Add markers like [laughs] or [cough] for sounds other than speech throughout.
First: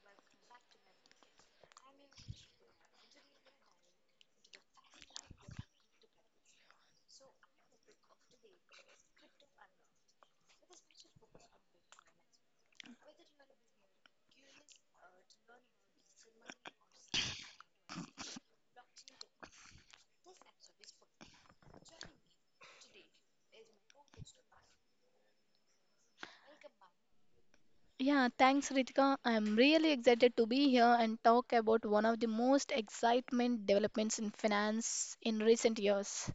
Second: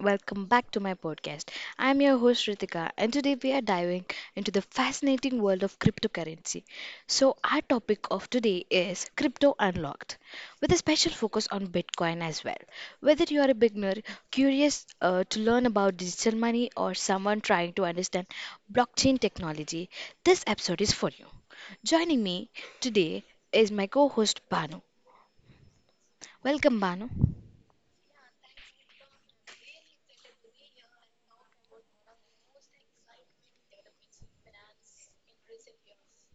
welcome back to my podcast. I'm your host Ritika, and today we are diving into the fascinating world of cryptocurrency. So, our topic of today is Crypto Unlocked, with a special focus on Bitcoin as well. Whether you are a beginner, curious to learn about digital money, or someone trying to understand blockchain technology, this episode is for you. Joining me today is my co host Banu. Welcome, Banu. Yeah, thanks Ritika. I'm really excited to be here and talk about one of the most excitement developments in finance in recent years.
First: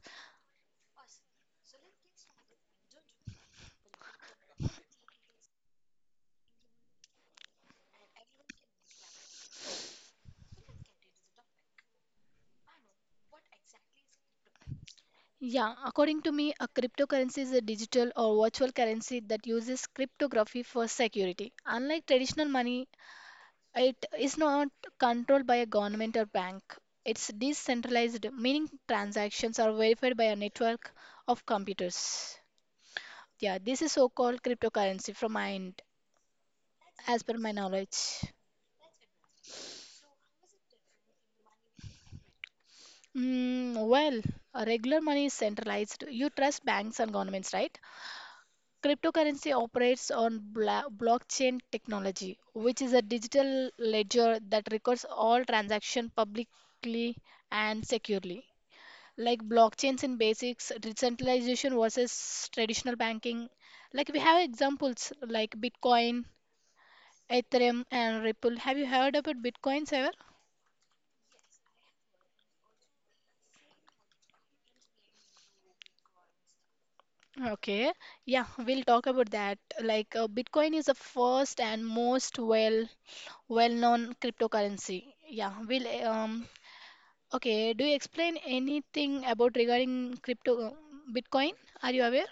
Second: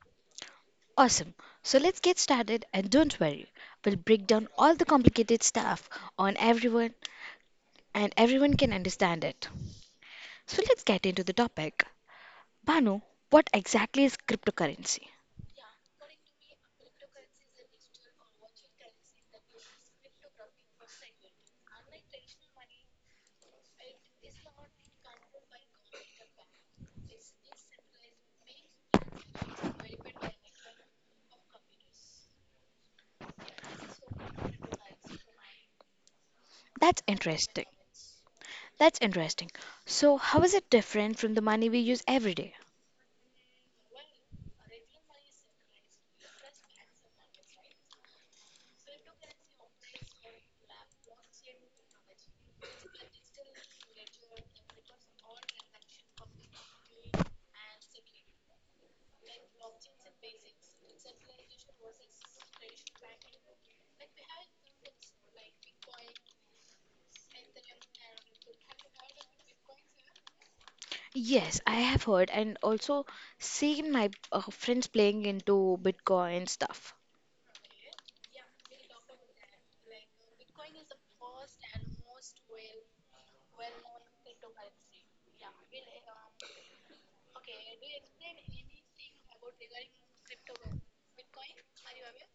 Awesome. So let's get started and don't worry, we'll break down all the complicated stuff on everyone and everyone can understand it. So let's get into the topic. Banu, what exactly is cryptocurrency? Yeah, according to me, a cryptocurrency is a digital or virtual currency that uses cryptography for security. Unlike traditional money, it is not controlled by a government or bank. It's decentralized, meaning transactions are verified by a network of computers. Yeah, this is so-called cryptocurrency from my end, That's as per my interesting. knowledge. That's interesting. So, how is it different from the money we use every day? Well, regular money is centralized. You trust banks and governments, right? Cryptocurrency operates on blockchain technology, which is a digital ledger that records all transactions publicly and securely. Like blockchains in basics, decentralization versus traditional banking. Like we have examples like Bitcoin, Ethereum, and Ripple. Have you heard about Bitcoins ever? Yes, I have heard and also seen my friends playing into Bitcoin stuff. Okay, yeah, we'll talk about that. Like Bitcoin is the first and most well-known cryptocurrency. Yeah, we'll okay, do you explain anything about regarding crypto Bitcoin? Are you aware?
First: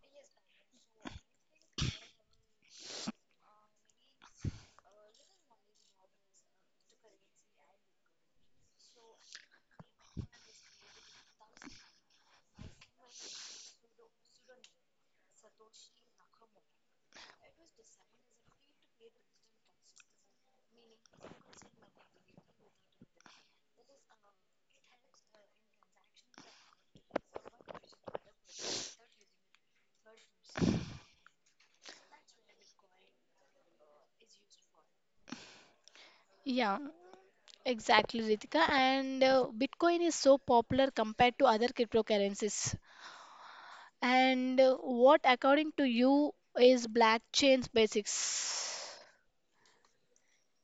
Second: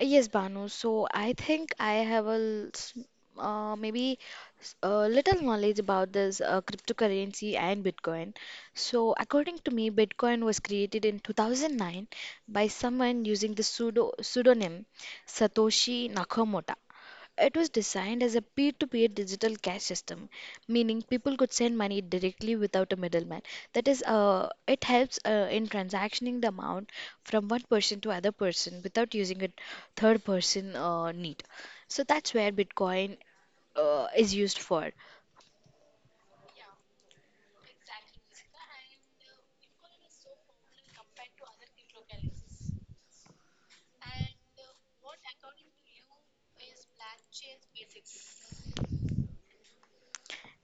Yes, Banu. So I think I have a l- s- maybe s- a little knowledge about this cryptocurrency and Bitcoin. So according to me, Bitcoin was created in 2009 by someone using the pseudonym Satoshi Nakamoto. It was designed as a peer-to-peer digital cash system, meaning people could send money directly without a middleman. That is, it helps in transactioning the amount from one person to other person without using a third person need. So that's where Bitcoin is used for. Yeah, exactly, Ritika. And Bitcoin is so popular compared to other cryptocurrencies. And what, according to you, is blockchain's basics?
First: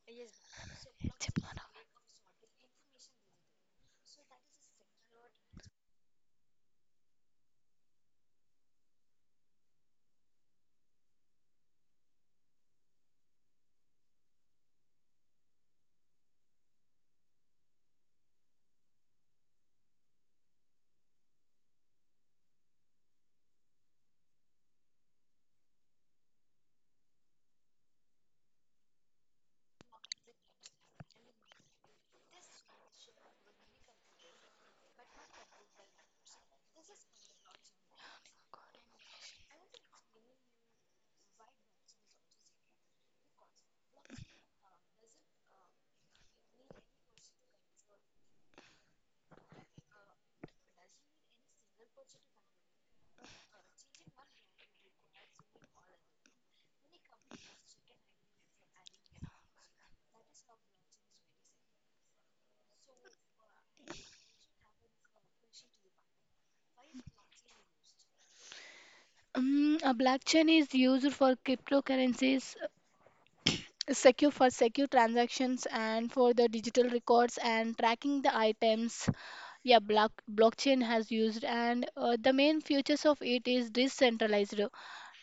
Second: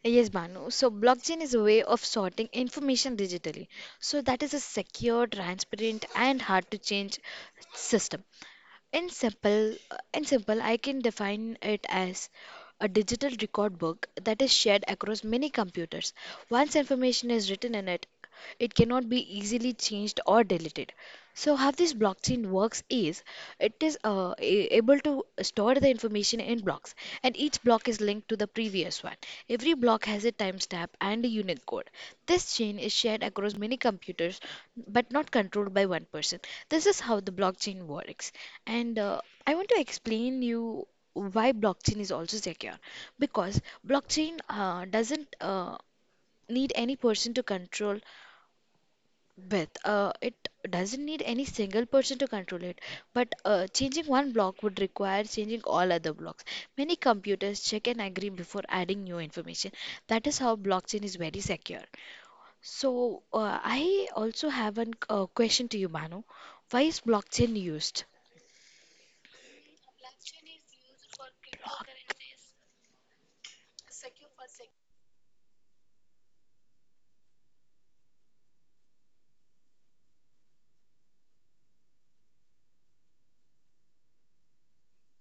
Yes, Banu. So blockchain is a way of sorting information digitally. So that is a secure, transparent, and hard to change system. In simple, I can define it as a digital record book that is shared across many computers. Once information is written in it, it cannot be easily changed or deleted. So, how this blockchain works is it is able to store the information in blocks, and each block is linked to the previous one. Every block has a timestamp and a unit code. This chain is shared across many computers but not controlled by one person. This is how the blockchain works. And I want to explain you why blockchain is also secure because blockchain doesn't need any person to control with it doesn't need any single person to control it, but changing one block would require changing all other blocks. Many computers check and agree before adding new information. That is how blockchain is very secure. So, I also have a question to you, Bano. Why is blockchain used? A blockchain is used for cryptocurrencies, secure transactions, and for the digital records and tracking the items. Yeah, blockchain has used, and the main features of it is decentralized.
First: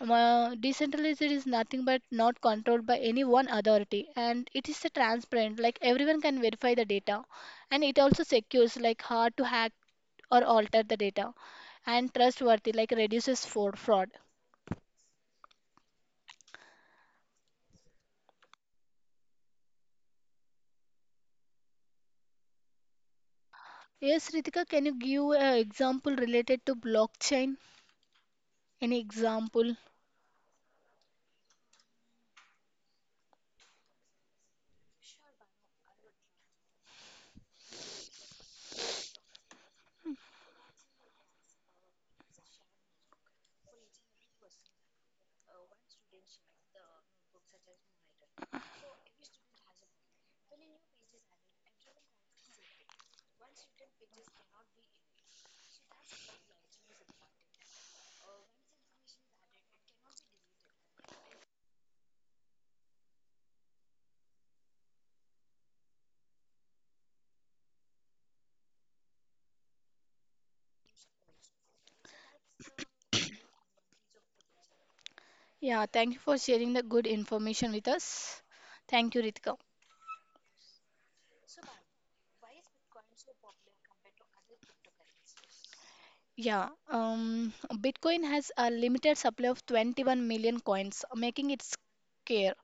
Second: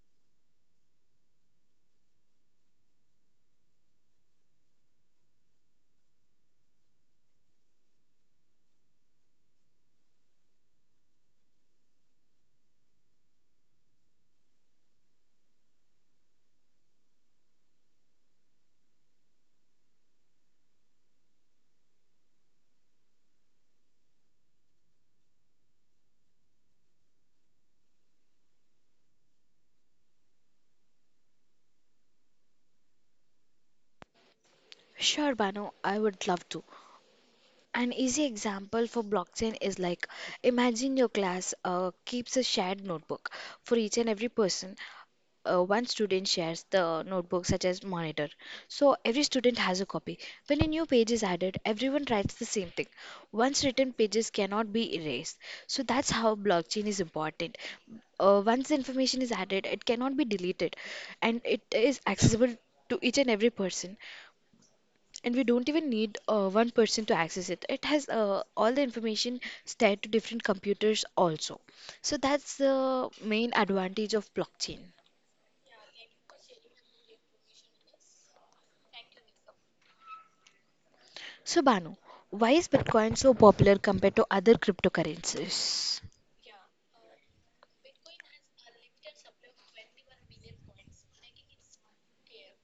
Decentralized is nothing but not controlled by any one authority, and it is a transparent. Like everyone can verify the data, and it also secures, like hard to hack or alter the data, and trustworthy, like reduces for fraud. Yes, Ritika, can you give an example related to blockchain? Any example? Sure, Bano, I would love to. An easy example for blockchain is like, imagine your class keeps a shared notebook for each and every person. One student shares the notebook, such as monitor. So every student has a copy. When a new page is added, everyone writes the same thing. Once written pages cannot be erased. So that's how blockchain is important. Once information is added, it cannot be deleted and it is accessible to each and every person, and we don't even need one person to access it. It has all the information stacked to different computers also. So that's the main advantage of blockchain. Yeah, thank you for sharing the good information with us. Thank you, Ritika. So Banu, why is Bitcoin so popular compared to other cryptocurrencies? Yeah, Bitcoin has a limited supply of 21 million coins, making it scarce.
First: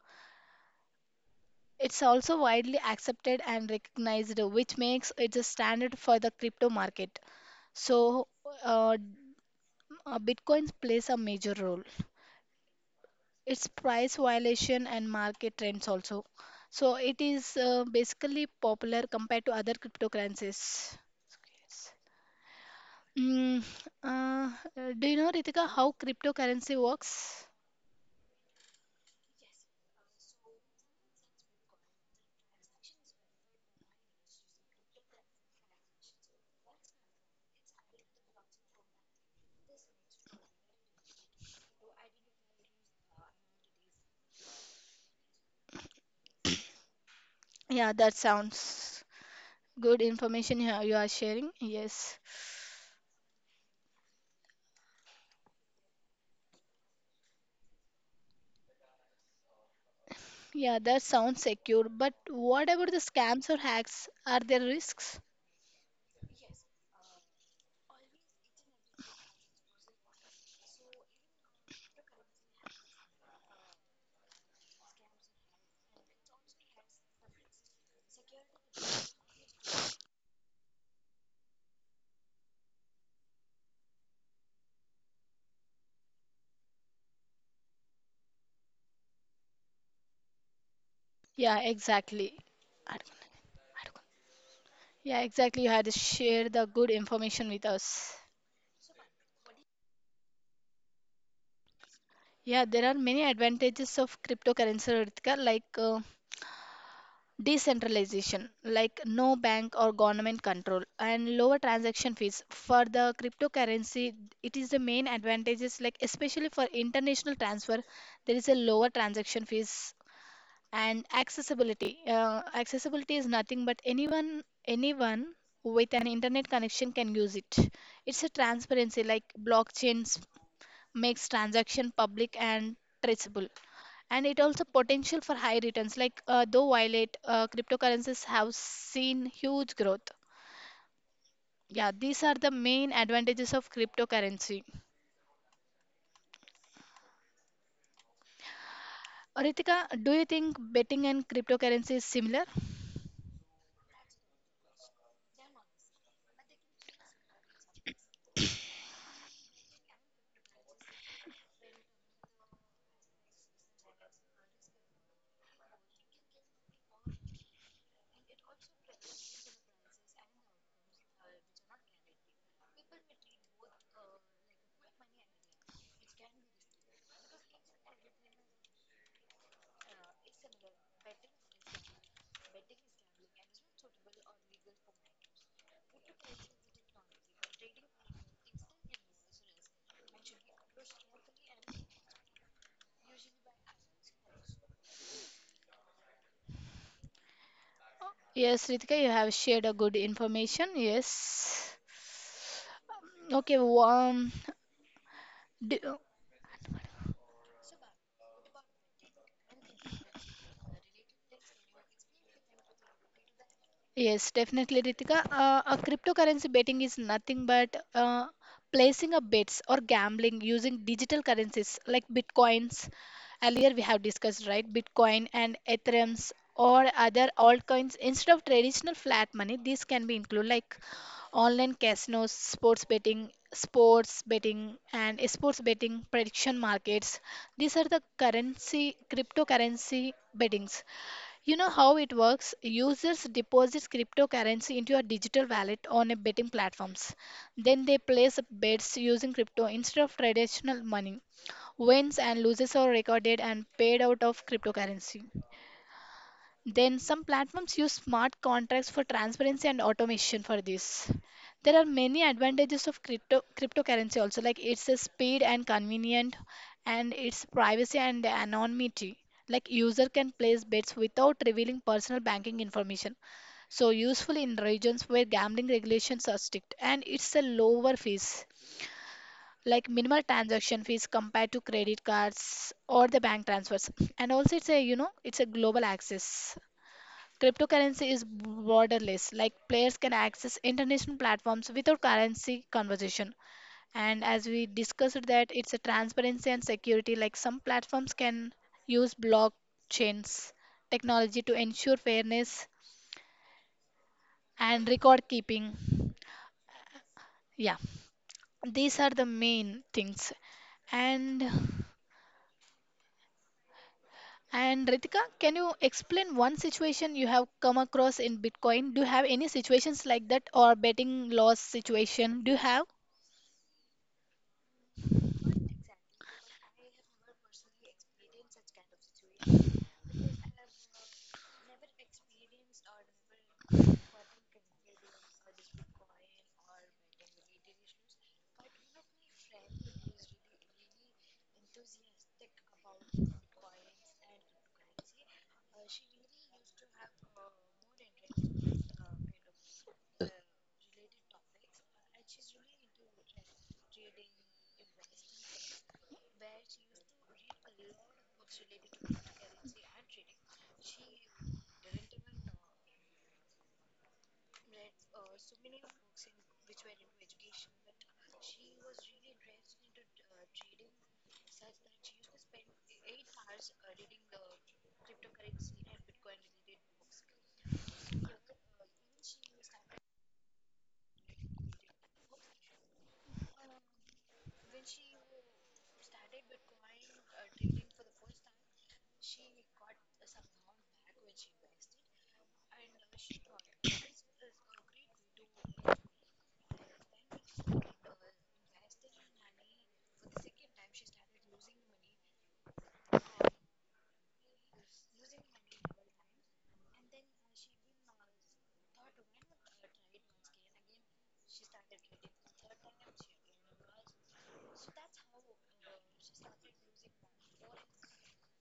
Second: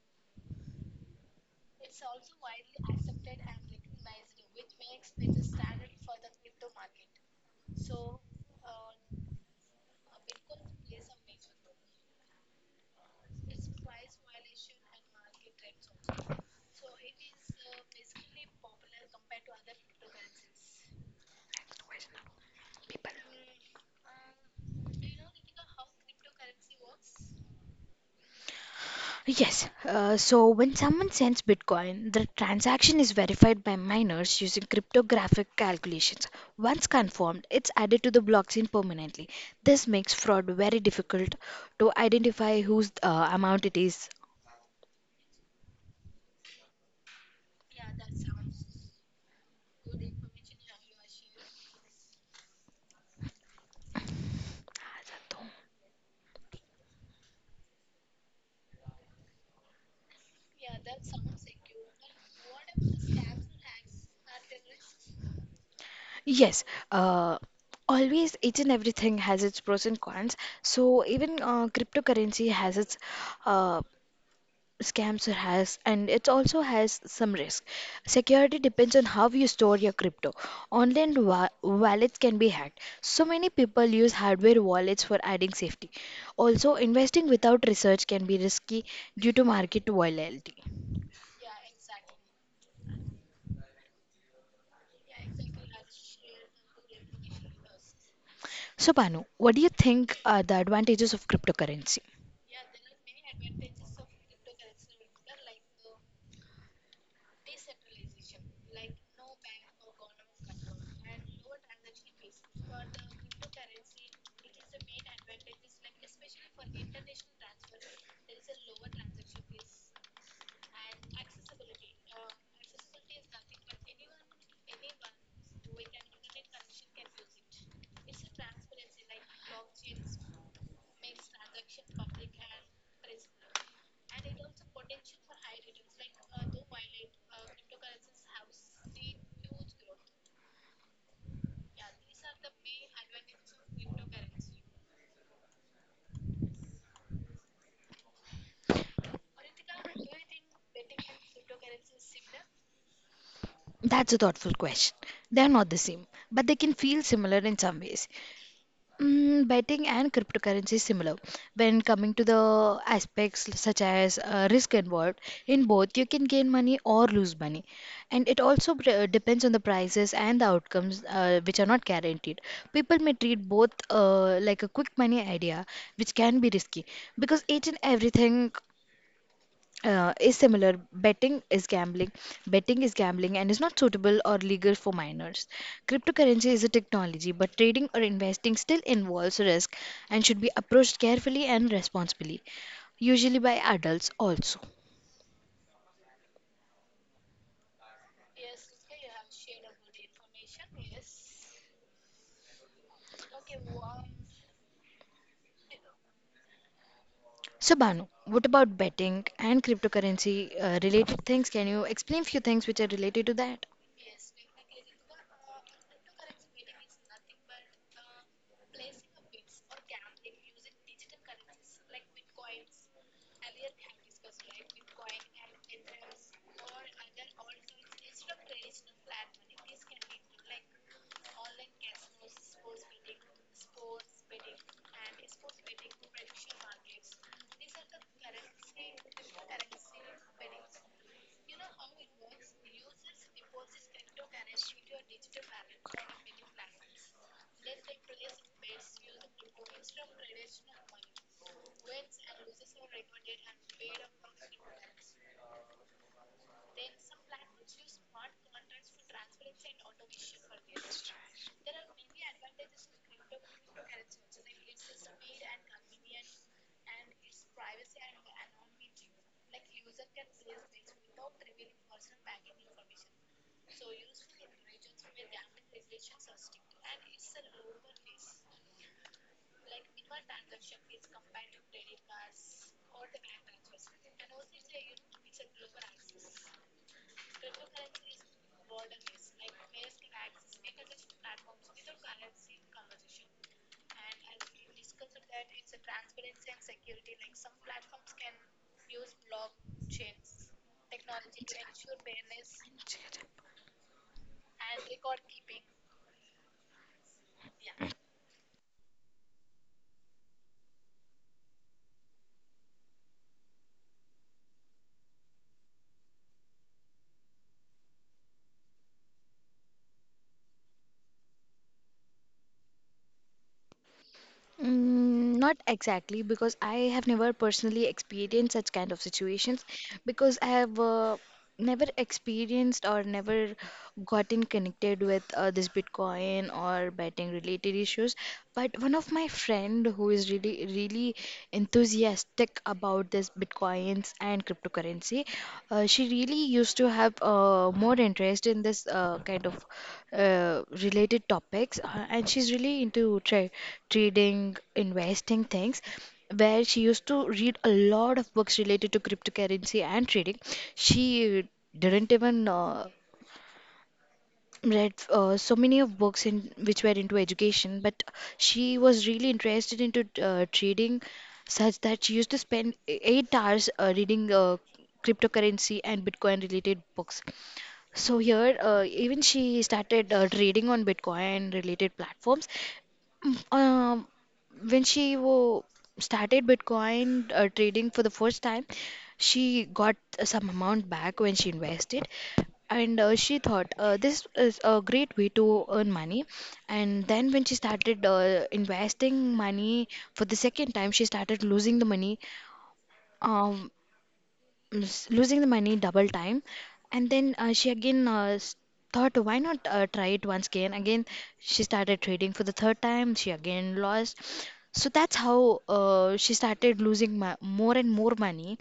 It's also widely accepted and recognized, which makes it a standard for the crypto market. So, uh, Bitcoin plays a major role. It's price violation and market trends also. So it is basically popular compared to other cryptocurrencies. Next question, people. Mm, uh, do you know, Ritika, how cryptocurrency works? Yes, so when someone sends Bitcoin, the transaction is verified by miners using cryptographic calculations. Once confirmed, it's added to the blockchain permanently. This makes fraud very difficult to identify whose amount it is. Yeah, that sounds good information you are sharing. Yes. Yeah, that sounds secure. But what about the scams or hacks? Are there risks? Yes, uh, always each and everything has its pros and cons. So even cryptocurrency has its uh, Scamster has, and it also has some risk. Security depends on how you store your crypto. Online wallets can be hacked. So many people use hardware wallets for adding safety. Also, investing without research can be risky due to market volatility. Yeah, exactly. Yeah, exactly. You had to share the good information with us. So, Banu, what do you think are the advantages of cryptocurrency? Yeah, there are many advantages of cryptocurrency, Ritika, like decentralization, like no bank or government control, and lower transaction fees. For the cryptocurrency, it is the main advantages, like especially for international transfer, there is a lower transaction fees and accessibility. Accessibility is nothing but anyone with an internet connection can use it. It's a transparency, like blockchains makes transaction public and traceable, and it also potential for high returns, like though violet cryptocurrencies have seen huge growth. Yeah, these are the main advantages of cryptocurrency, Ritika. Do you think betting and cryptocurrency is similar? That's a thoughtful question. They are not the same, but they can feel similar in some ways. Mm, betting and cryptocurrency is similar when coming to the aspects such as risk involved. In both, you can gain money or lose money, and it also depends on the prices and the outcomes, which are not guaranteed. People may treat both like a quick money idea, which can be risky because each and everything is similar. Betting is gambling. Betting is gambling and is not suitable or legal for minors. Cryptocurrency is a technology, but trading or investing still involves risk and should be approached carefully and responsibly, usually by adults also. Yes, Ritika, you have shared a good information. Yes Um, okay well, um, do, So, Banu, what about betting and cryptocurrency related things? Can you explain few things which are related to that? Yes, definitely, Ritika. A cryptocurrency betting is nothing but placing a bets or gambling using digital currencies like bitcoins. Earlier, we have discussed, right? Bitcoin and Ethereums or other altcoins instead of traditional flat money. These can be included like online casinos, sports betting, and sports betting prediction markets. These are the currency, cryptocurrency bettings. You know how it works? Users deposits cryptocurrency into a digital wallet on a betting platforms. Then they place bets using crypto instead of traditional money. Wins and losses are recorded and paid out of cryptocurrency. Then some platforms use smart contracts for transparency and automation for this. There are many advantages of cryptocurrency also, like it's a speed and convenient, and it's privacy and anonymity. Like user can place bets without revealing personal banking information. So useful in regions where gambling regulations are strict, and it's a lower fees, like minimal transaction fees compared to credit cards or the bank transfers. And also it's a it's a global access. Cryptocurrency is borderless, like players can access international platforms without currency conversion. And as we discussed that it's a transparency and security, like some platforms can use blockchains technology to ensure fairness and record keeping. Yeah, these are the main things. And and Ritika, can you explain one situation you have come across in Bitcoin? Do you have any situations like that or betting loss situation? Do you have? Mm, not exactly, because I have never personally experienced such kind of situations, because I have never experienced or never gotten connected with this Bitcoin or betting related issues. But one of my friend who is really really enthusiastic about this Bitcoins and cryptocurrency, she really used to have more interest in this kind of related topics, and she's really into trading investing things, where she used to read a lot of books related to cryptocurrency and trading. She didn't even read so many of books in which were into education, but she was really interested into trading, such that she used to spend 8 hours reading cryptocurrency and Bitcoin related books. So here, even she started trading on Bitcoin related platforms. Mm, Um, when she started Bitcoin trading for the first time, she got some amount back when she invested, and she thought this is a great way to earn money. And then when she started investing money for the second time, she started losing the money. Um losing the money double time. And then thought, why not try it once again. Again, she started trading for the third time. She again lost. So that's how she started losing more and more money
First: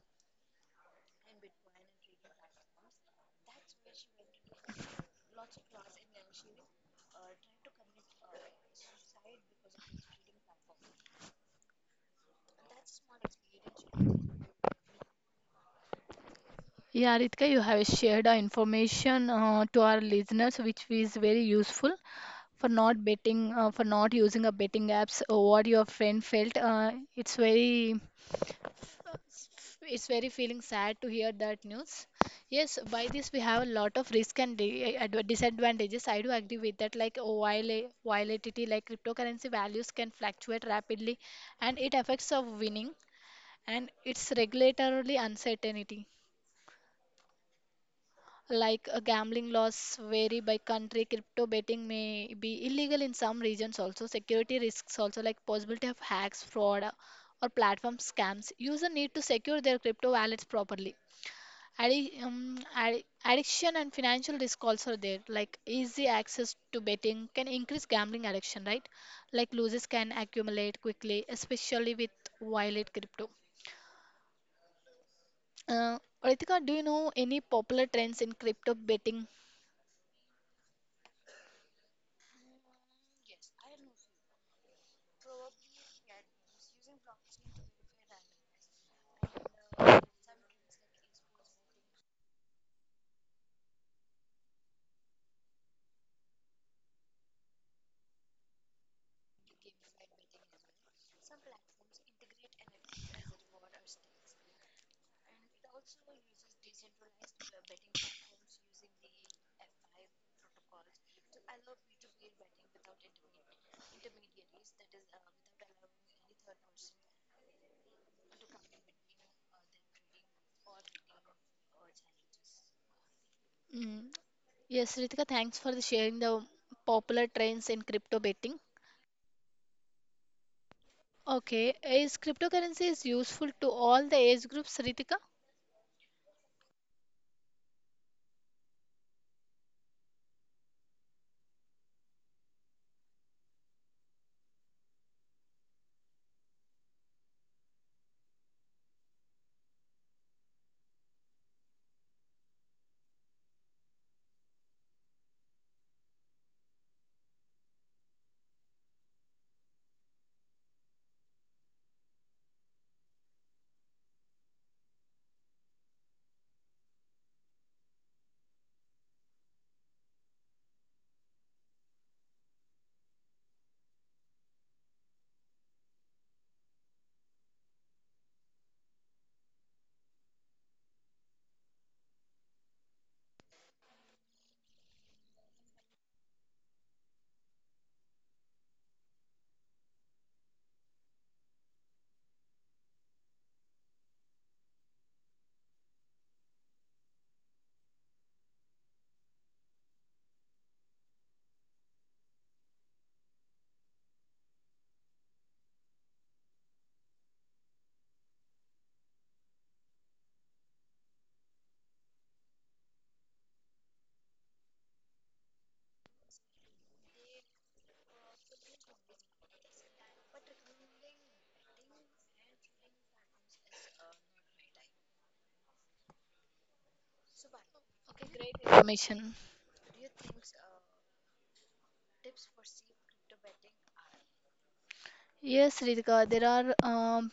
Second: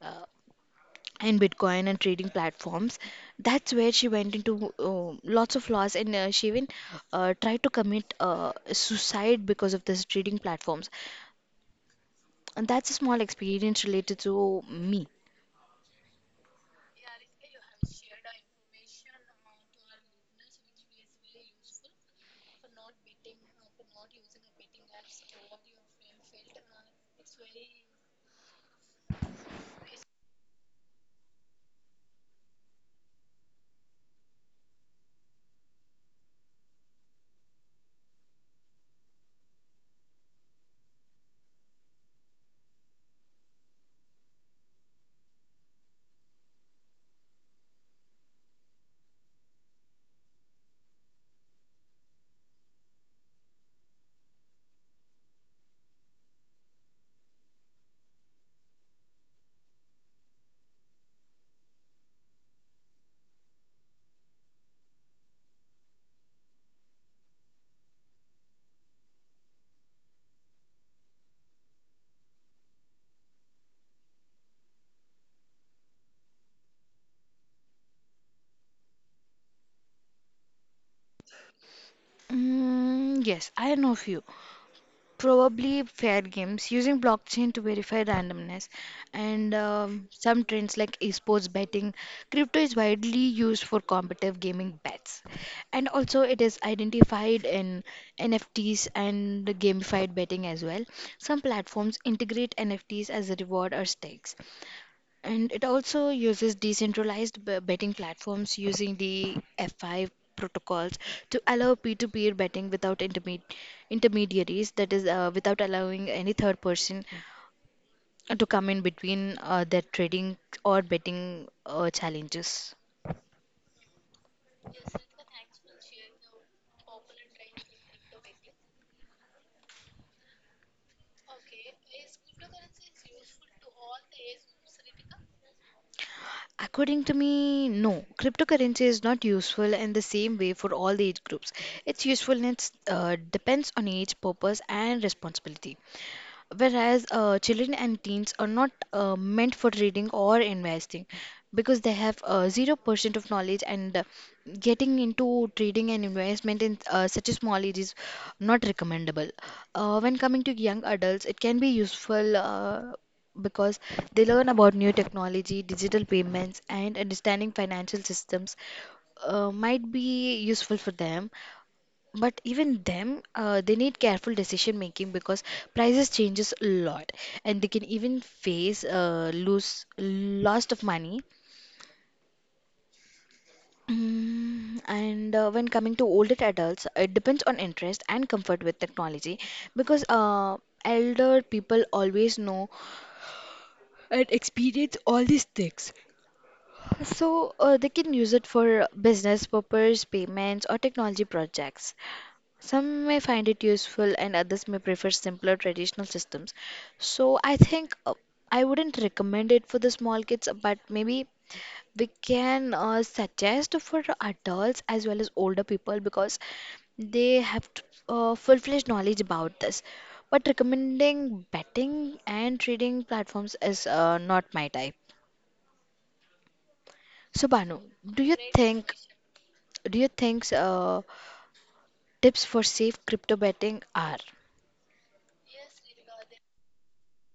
uh, in Bitcoin and trading platforms. That's where she went into lots of loss, and she even tried to commit suicide because of this trading platforms. And that's a small experience related to me. Yeah, Ritika, you have shared information to our listeners, which is very useful for not betting, for not using a betting apps. Or what your friend felt, it's very feeling sad to hear that news. Yes, by this we have a lot of risk and disadvantages. I do agree with that. Like oh, volatility, like cryptocurrency values can fluctuate rapidly, and it affects of winning. And its regulatory uncertainty, like gambling laws vary by country. Crypto betting may be illegal in some regions also. Security risks also, like possibility of hacks, fraud, or platform scams. User need to secure their crypto wallets properly. Addiction and financial risk also are there, like easy access to betting can increase gambling addiction, right? Like losses can accumulate quickly, especially with violet crypto. uh, Ritika, do you know any popular trends in crypto betting? Mm, yes, I know few. Probably fair games using blockchain to verify randomness, and some trends like esports betting. Crypto is widely used for competitive gaming bets, and also it is identified in NFTs and gamified betting as well. Some platforms integrate NFTs as a reward or stakes, and it also uses decentralized betting platforms using the F5 protocols to allow peer-to-peer betting without intermediaries, that is, without allowing any third person to come in between their trading or betting challenges. Mm. Yes, Ritika, thanks for the sharing the popular trends in crypto betting. Okay, is cryptocurrency is useful to all the age groups, Ritika? According to me, no. Cryptocurrency is not useful in the same way for all the age groups. Its usefulness depends on age, purpose, and responsibility. Whereas children and teens are not meant for reading or investing because they have 0% of knowledge, and getting into trading and investment in such a small age is not recommendable. When coming to young adults, it can be useful because they learn about new technology, digital payments, and understanding financial systems might be useful for them. But even them, they need careful decision making because prices changes a lot, and they can even face lose lost of money. Mm, and when coming to older adults, it depends on interest and comfort with technology because elder people always know and experience all these things. So they can use it for business purpose, payments, or technology projects. Some may find it useful and others may prefer simpler traditional systems. So I think I wouldn't recommend it for the small kids, but maybe we can suggest for adults as well as older people because they have full-fledged knowledge about this. But recommending betting and trading platforms is not my type. So Banu, Okay, great information. do you think tips for safe crypto betting are? Yes, Ritika, there are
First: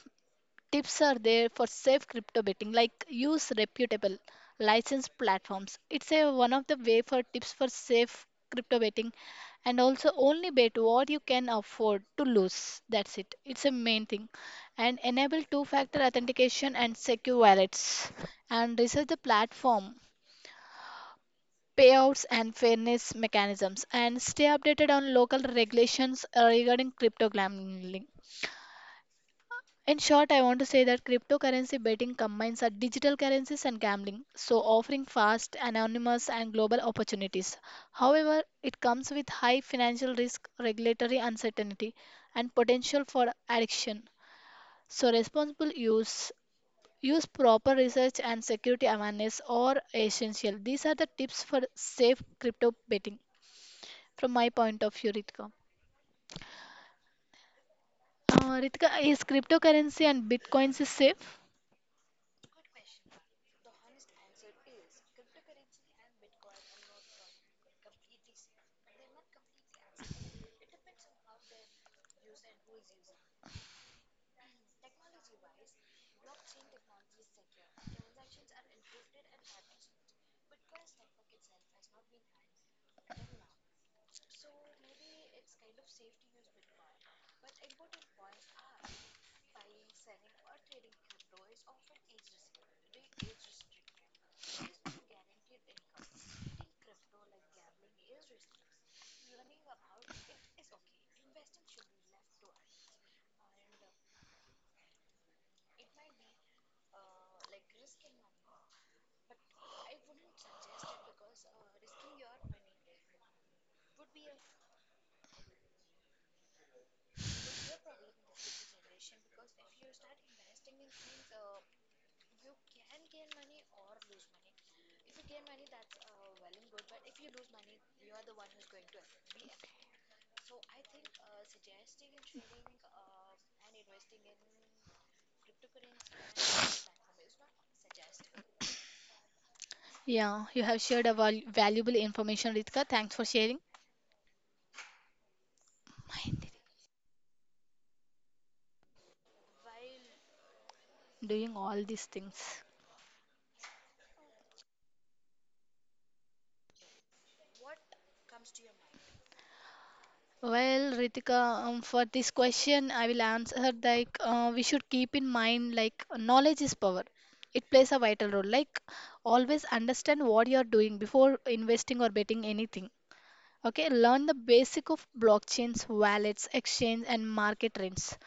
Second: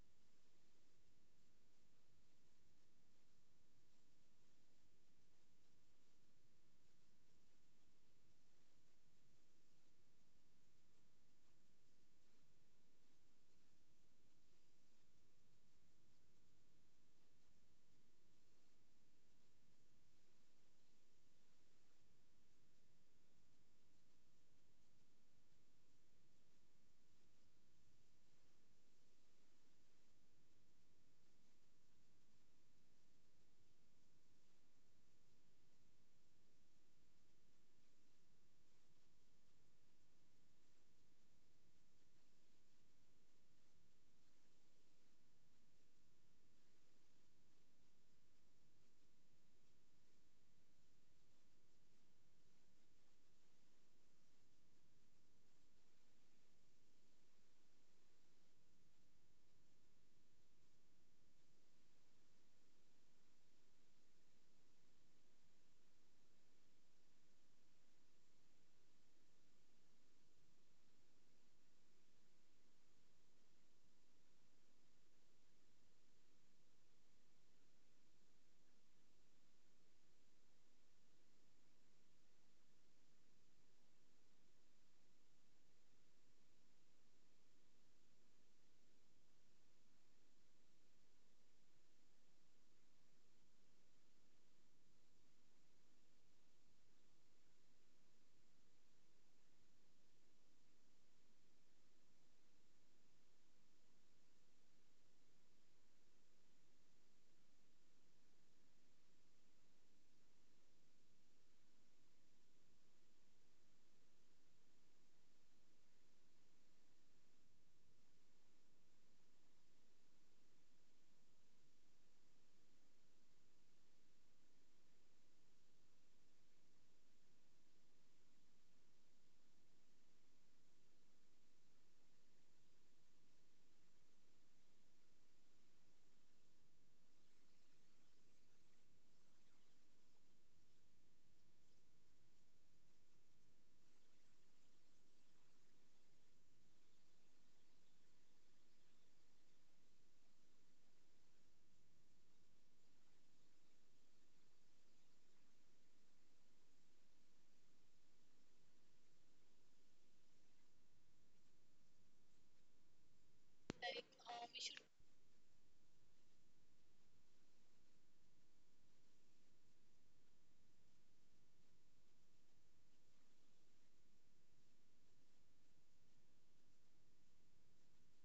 tips are there for safe crypto betting, like use reputable licensed platforms. It's a one of the way for tips for safe crypto betting. And also only bet what you can afford to lose. That's it. It's a main thing. And enable two-factor authentication and secure wallets, and research the platform payouts and fairness mechanisms, and stay updated on local regulations regarding crypto gambling. In short, I want to say that cryptocurrency betting combines our digital currencies and gambling, so offering fast, anonymous, and global opportunities. However, it comes with high financial risk, regulatory uncertainty, and potential for addiction. So, responsible use, use proper research and security awareness are essential. These are the tips for safe crypto betting from my point of view, Ritika. Ritika, is cryptocurrency and bitcoins is safe? Yeah, you have shared a valuable information, Ritika. Thanks for sharing, doing all these things. Well, Ritika, for this question, I will answer like we should keep in mind like knowledge is power. It plays a vital role. Like always understand what you are doing before investing or betting anything. Okay, learn the basic of blockchains, wallets, exchange, and market trends.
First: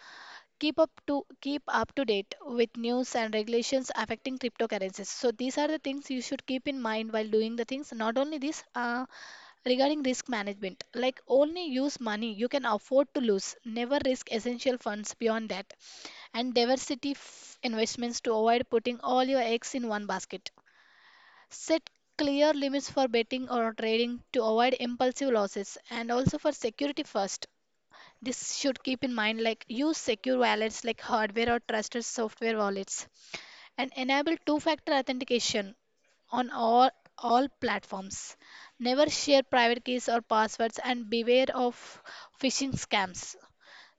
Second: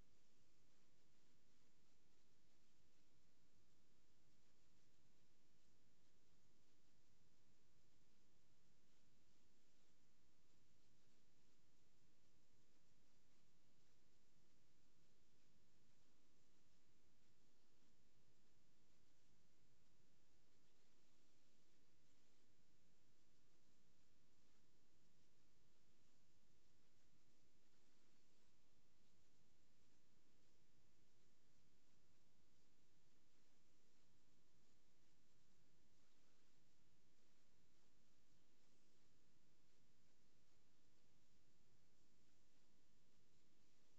Keep up to date with news and regulations affecting cryptocurrencies. So these are the things you should keep in mind while doing the things. Not only this, regarding risk management, like only use money you can afford to lose, never risk essential funds beyond that, and diversity investments to avoid putting all your eggs in one basket. Set clear limits for betting or trading to avoid impulsive losses. And also for security first, this should keep in mind, like use secure wallets like hardware or trusted software wallets, and enable two factor authentication on all platforms. Never share private keys or passwords, and beware of phishing scams.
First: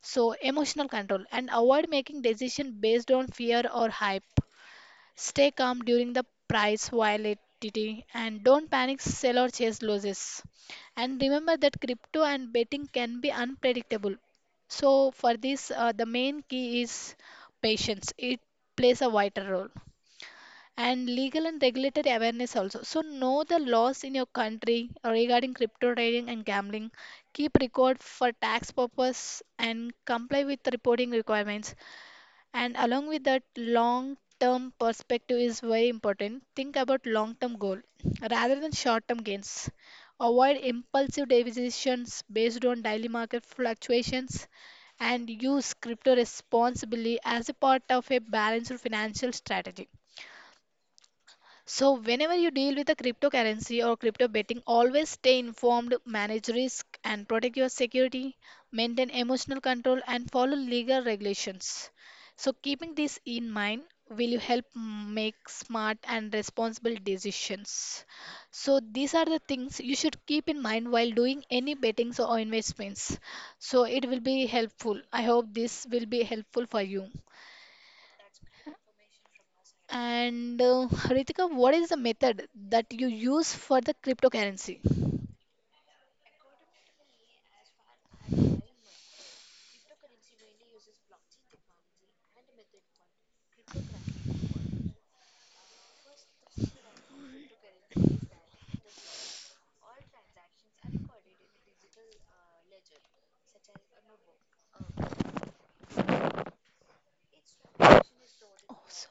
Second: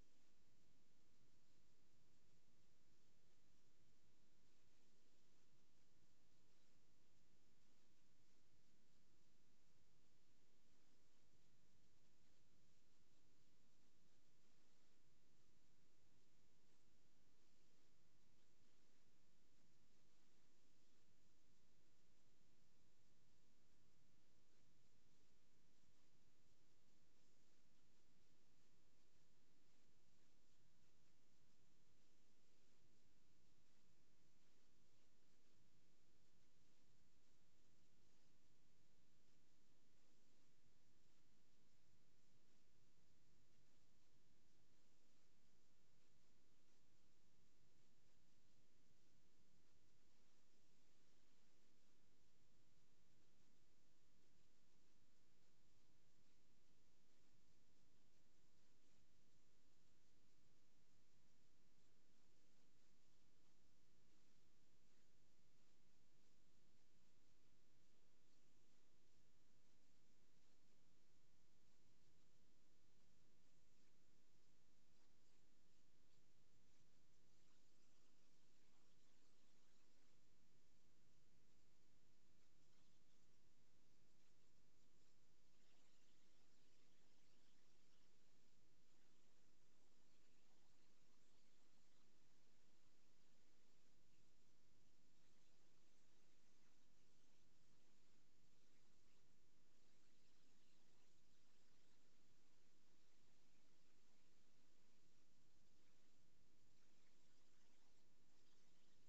So emotional control, and avoid making decisions based on fear or hype. Stay calm during the price volatility and don't panic sell or chase losses. And remember that crypto and betting can be unpredictable. So for this, the main key is patience. It plays a vital role. And legal and regulatory awareness also. So know the laws in your country regarding crypto trading and gambling. Keep record for tax purpose and comply with the reporting requirements. And along with that, long term perspective is very important. Think about long term goal rather than short term gains. Avoid impulsive decisions based on daily market fluctuations, and use crypto responsibly as a part of a balanced financial strategy. So, whenever you deal with a cryptocurrency or crypto betting, always stay informed, manage risk, and protect your security, maintain emotional control, and follow legal regulations. So, keeping this in mind, will you help make smart and responsible decisions? So, these are the things you should keep in mind while doing any bettings or investments. So, it will be helpful. I hope this will be helpful for you. And Ritika, what is the method that you use for the cryptocurrency? Oh, sorry.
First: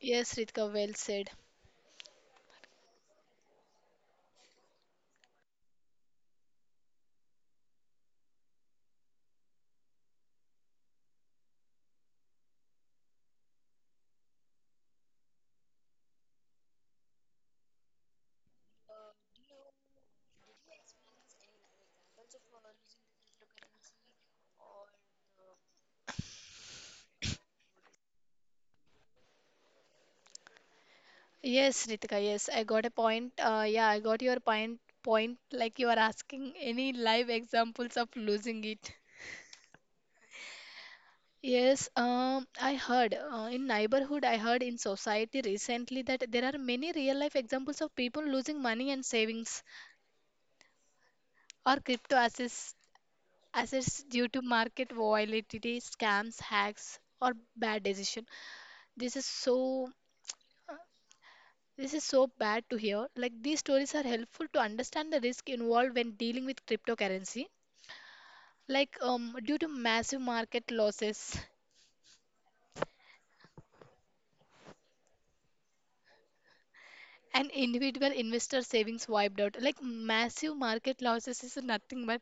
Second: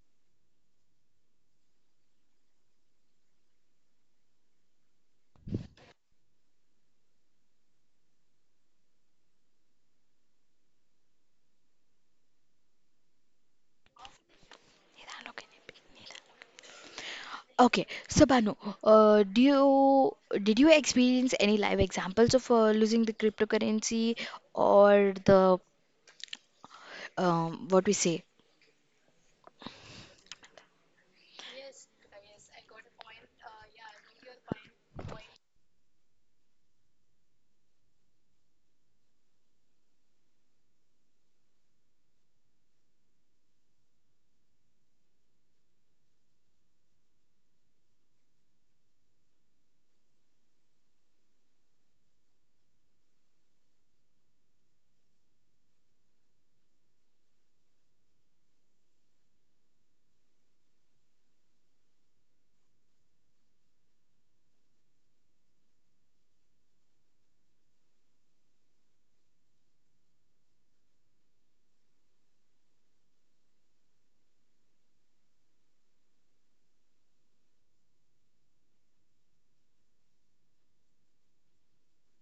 Yes, Ritika, well said. Okay, so Banu, do you did you experience any live examples of losing the cryptocurrency or the what we say? Yes, Ritika, yes, I got a point. Yeah, I got your point. Point like you are asking any live examples of losing it. Yes, I heard in neighborhood, I heard in society recently that there are many real life examples of people losing money and savings or crypto assets assets due to market volatility, scams, hacks, or bad decision. This is so this is so bad to hear. Like these stories are helpful to understand the risk involved when dealing with cryptocurrency. Like due to massive market losses [laughs] and individual investor savings wiped out. Like massive market losses is nothing but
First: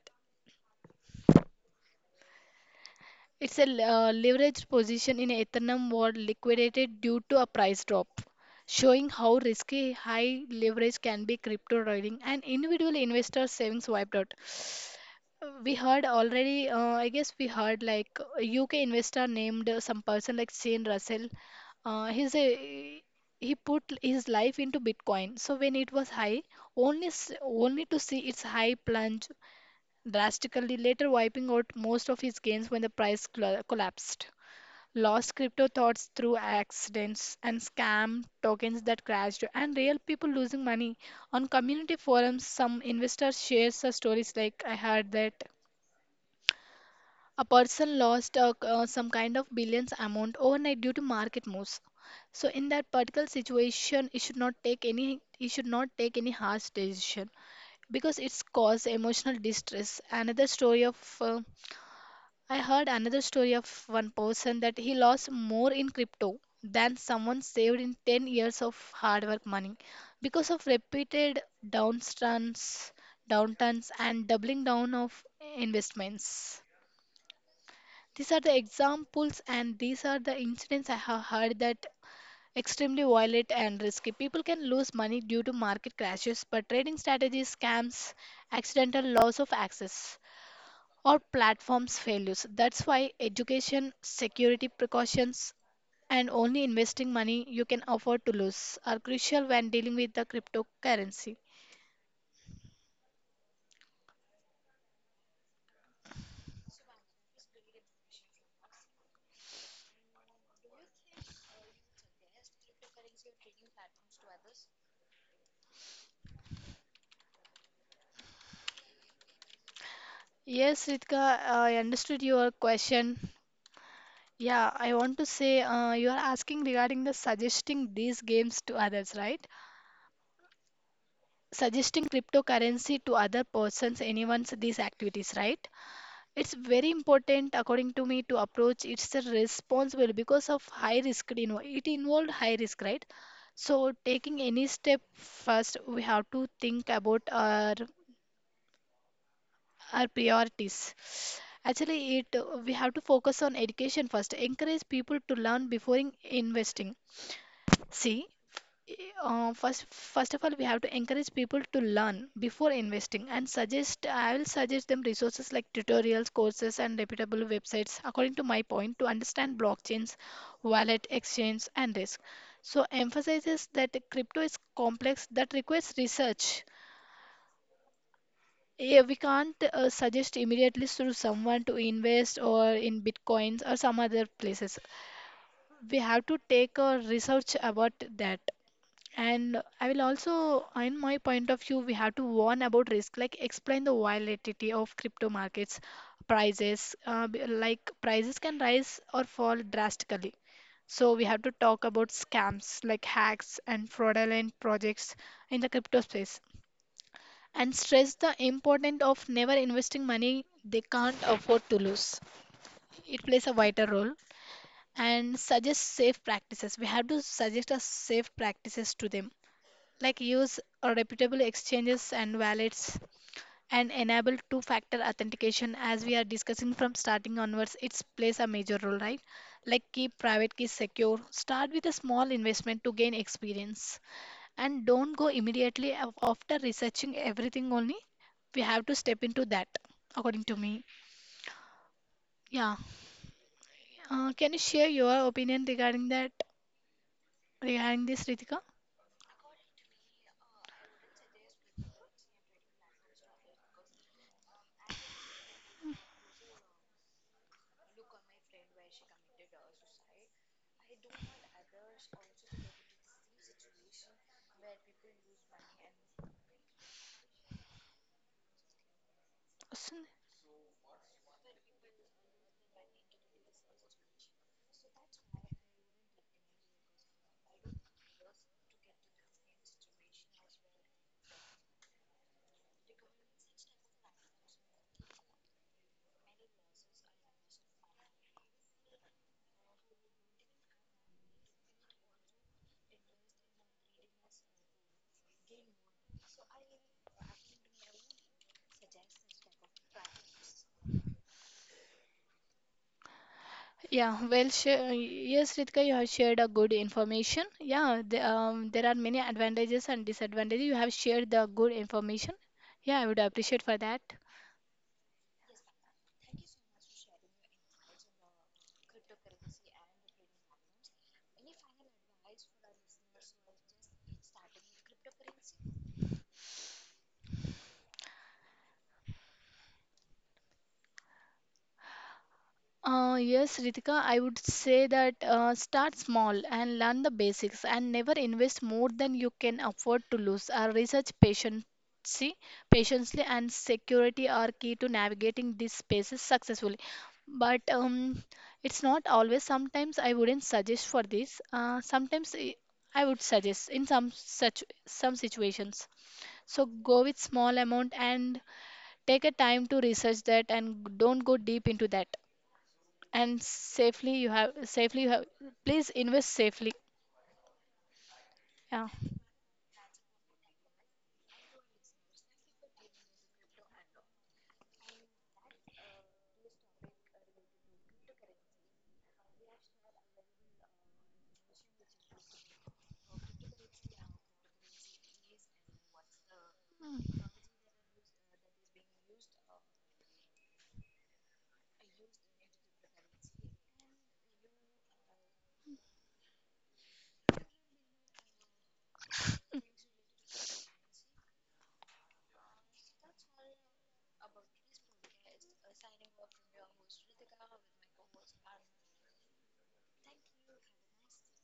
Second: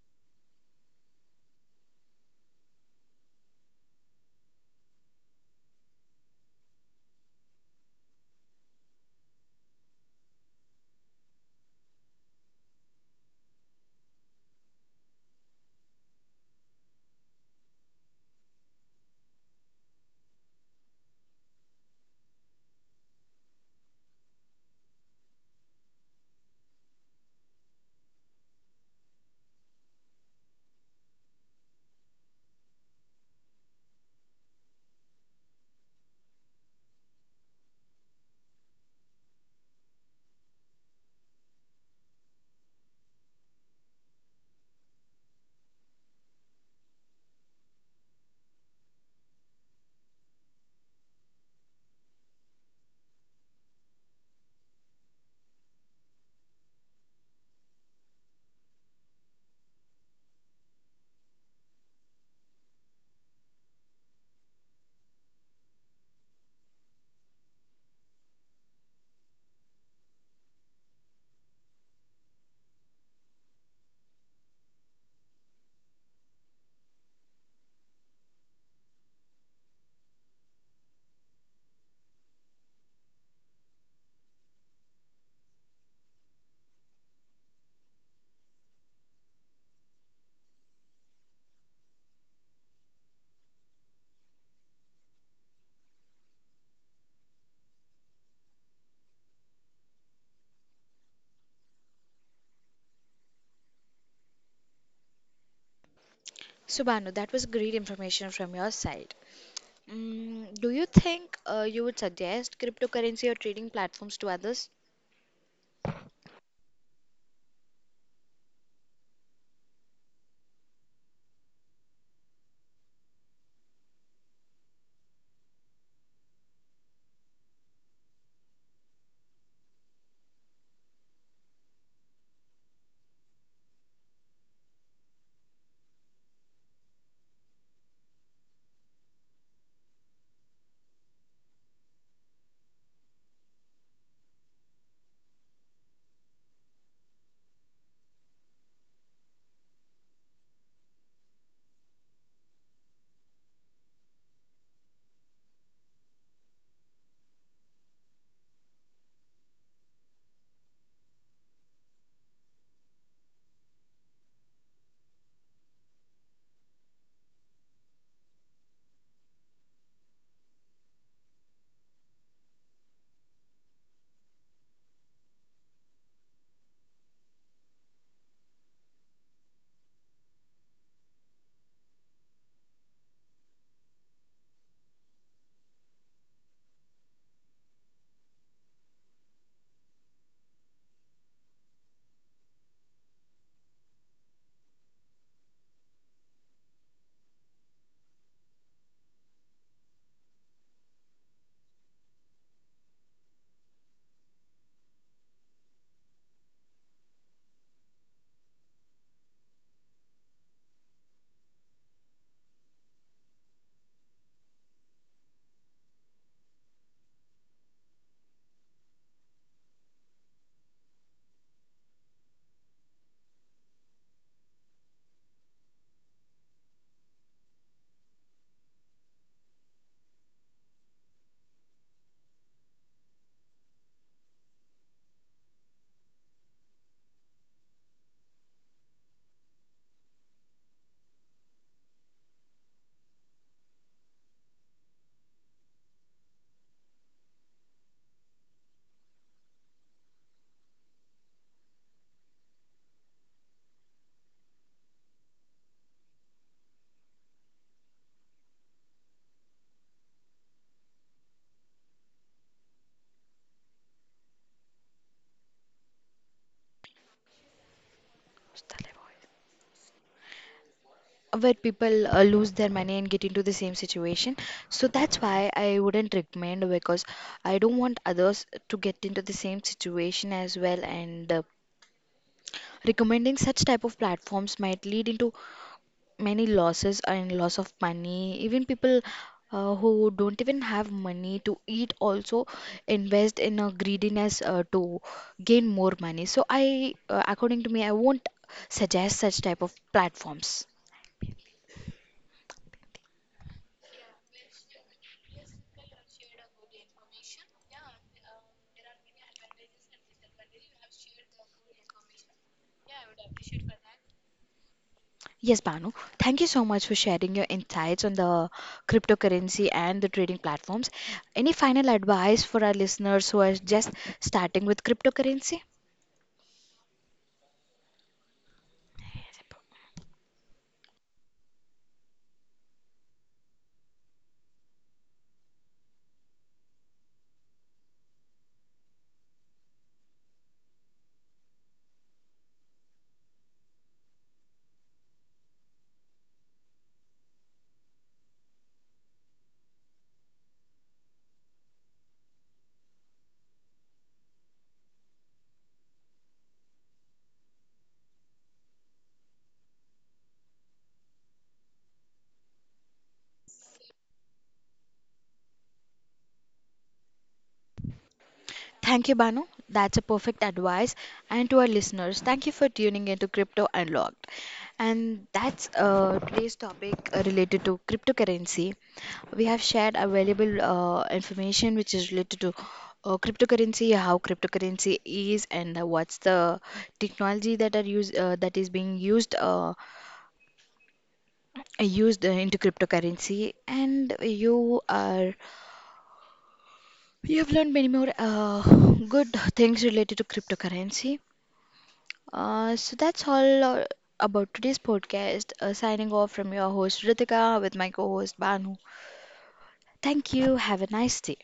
It's a le- leveraged position in Eternum was liquidated due to a price drop, showing how risky high leverage can be crypto trading and individual investor savings wiped out. We heard already, I guess we heard like a UK investor named some person like Shane Russell. Uh, he's a he put his life into Bitcoin. So when it was high, only to see its high plunge drastically, later wiping out most of his gains when the price cla collapsed, lost crypto thoughts through accidents and scam tokens that crashed and real people losing money. On community forums some investors share such stories. Like I heard that a person lost some kind of billions amount overnight due to market moves. So in that particular situation, you should not take any harsh decision because it's cause emotional distress. Another story of I heard another story of one person that he lost more in crypto than someone saved in 10 years of hard work money because of repeated downturns and doubling down of investments. These are the examples and these are the incidents I have heard that extremely violent and risky. People can lose money due to market crashes, but trading strategies, scams, accidental loss of access or platforms failures. That's why education, security precautions, and only investing money you can afford to lose are crucial when dealing with the cryptocurrency. So, Banu, that was great information from your side. Mm, do you think you would suggest cryptocurrency or trading platforms to others? Yes, Ritika, I understood your question. Yeah, I want to say you are asking regarding the suggesting these games to others, right? Suggesting cryptocurrency to other persons, anyone's these activities, right? It's very important, according to me, to approach it's a responsible because of high risk. You know, it involved high risk, right? So taking any step first, we have to think about our priorities. Actually, it we have to focus on education first. Encourage people to learn before investing. See, first of all we have to encourage people to learn before investing and suggest, I will suggest them resources like tutorials, courses and reputable websites according to my point to understand blockchains, wallet exchange and risk. So emphasizes that crypto is complex that requires research. Yeah, we can't suggest immediately to someone to invest or in bitcoins or some other places. We have to take a research about that. And I will also, in my point of view, we have to warn about risk, like explain the volatility of crypto markets prices, like prices can rise or fall drastically. So we have to talk about scams like hacks and fraudulent projects in the crypto space and stress the importance of never investing money they can't afford to lose. It plays a vital role and suggest safe practices. We have to suggest us safe practices to them, like use reputable exchanges and wallets and enable two factor authentication. As we are discussing from starting onwards, it plays a major role, right? Like keep private keys secure, start with a small investment to gain experience and don't go immediately after researching everything only we have to step into that, according to me. Yeah, can you share your opinion regarding that regarding this, Ritika? Where people lose their money and get into the same situation. So that's why I wouldn't recommend, because I don't want others to get into the same situation as well. And recommending such type of platforms might lead into many losses and loss of money. Even people who don't even have money to eat also invest in a greediness to gain more money. So I according to me, I won't suggest such type of platforms. Yeah, well, sure. Yes, Ritika, you have shared a good information. Yeah, there are many advantages and disadvantages. You have shared the good information. Yeah, I would appreciate for that. Yes Banu, thank you so much for sharing your insights on the cryptocurrency and the trading platforms. Any final advice for our listeners who are just starting with cryptocurrency? Yes, Ritika, I would say that start small and learn the basics and never invest more than you can afford to lose. Our research patience, patiently and security are key to navigating these spaces successfully. But it's not always. Sometimes I wouldn't suggest for this. Sometimes I would suggest in some such some situations. So go with small amount and take a time to research that and don't go deep into that and safely you have please invest safely, Thank yeah. you, Banu. That's a perfect advice. And to our listeners, thank you for tuning into Crypto Unlocked. And that's today's topic related to cryptocurrency. We have shared available information which is related to cryptocurrency, how cryptocurrency is, and what's the technology that are used that is being used into cryptocurrency. And you have learned many more good things related to cryptocurrency. So that's all about today's podcast. Signing off from your host Ritika with my co host Banu. Thank you. Have a nice day.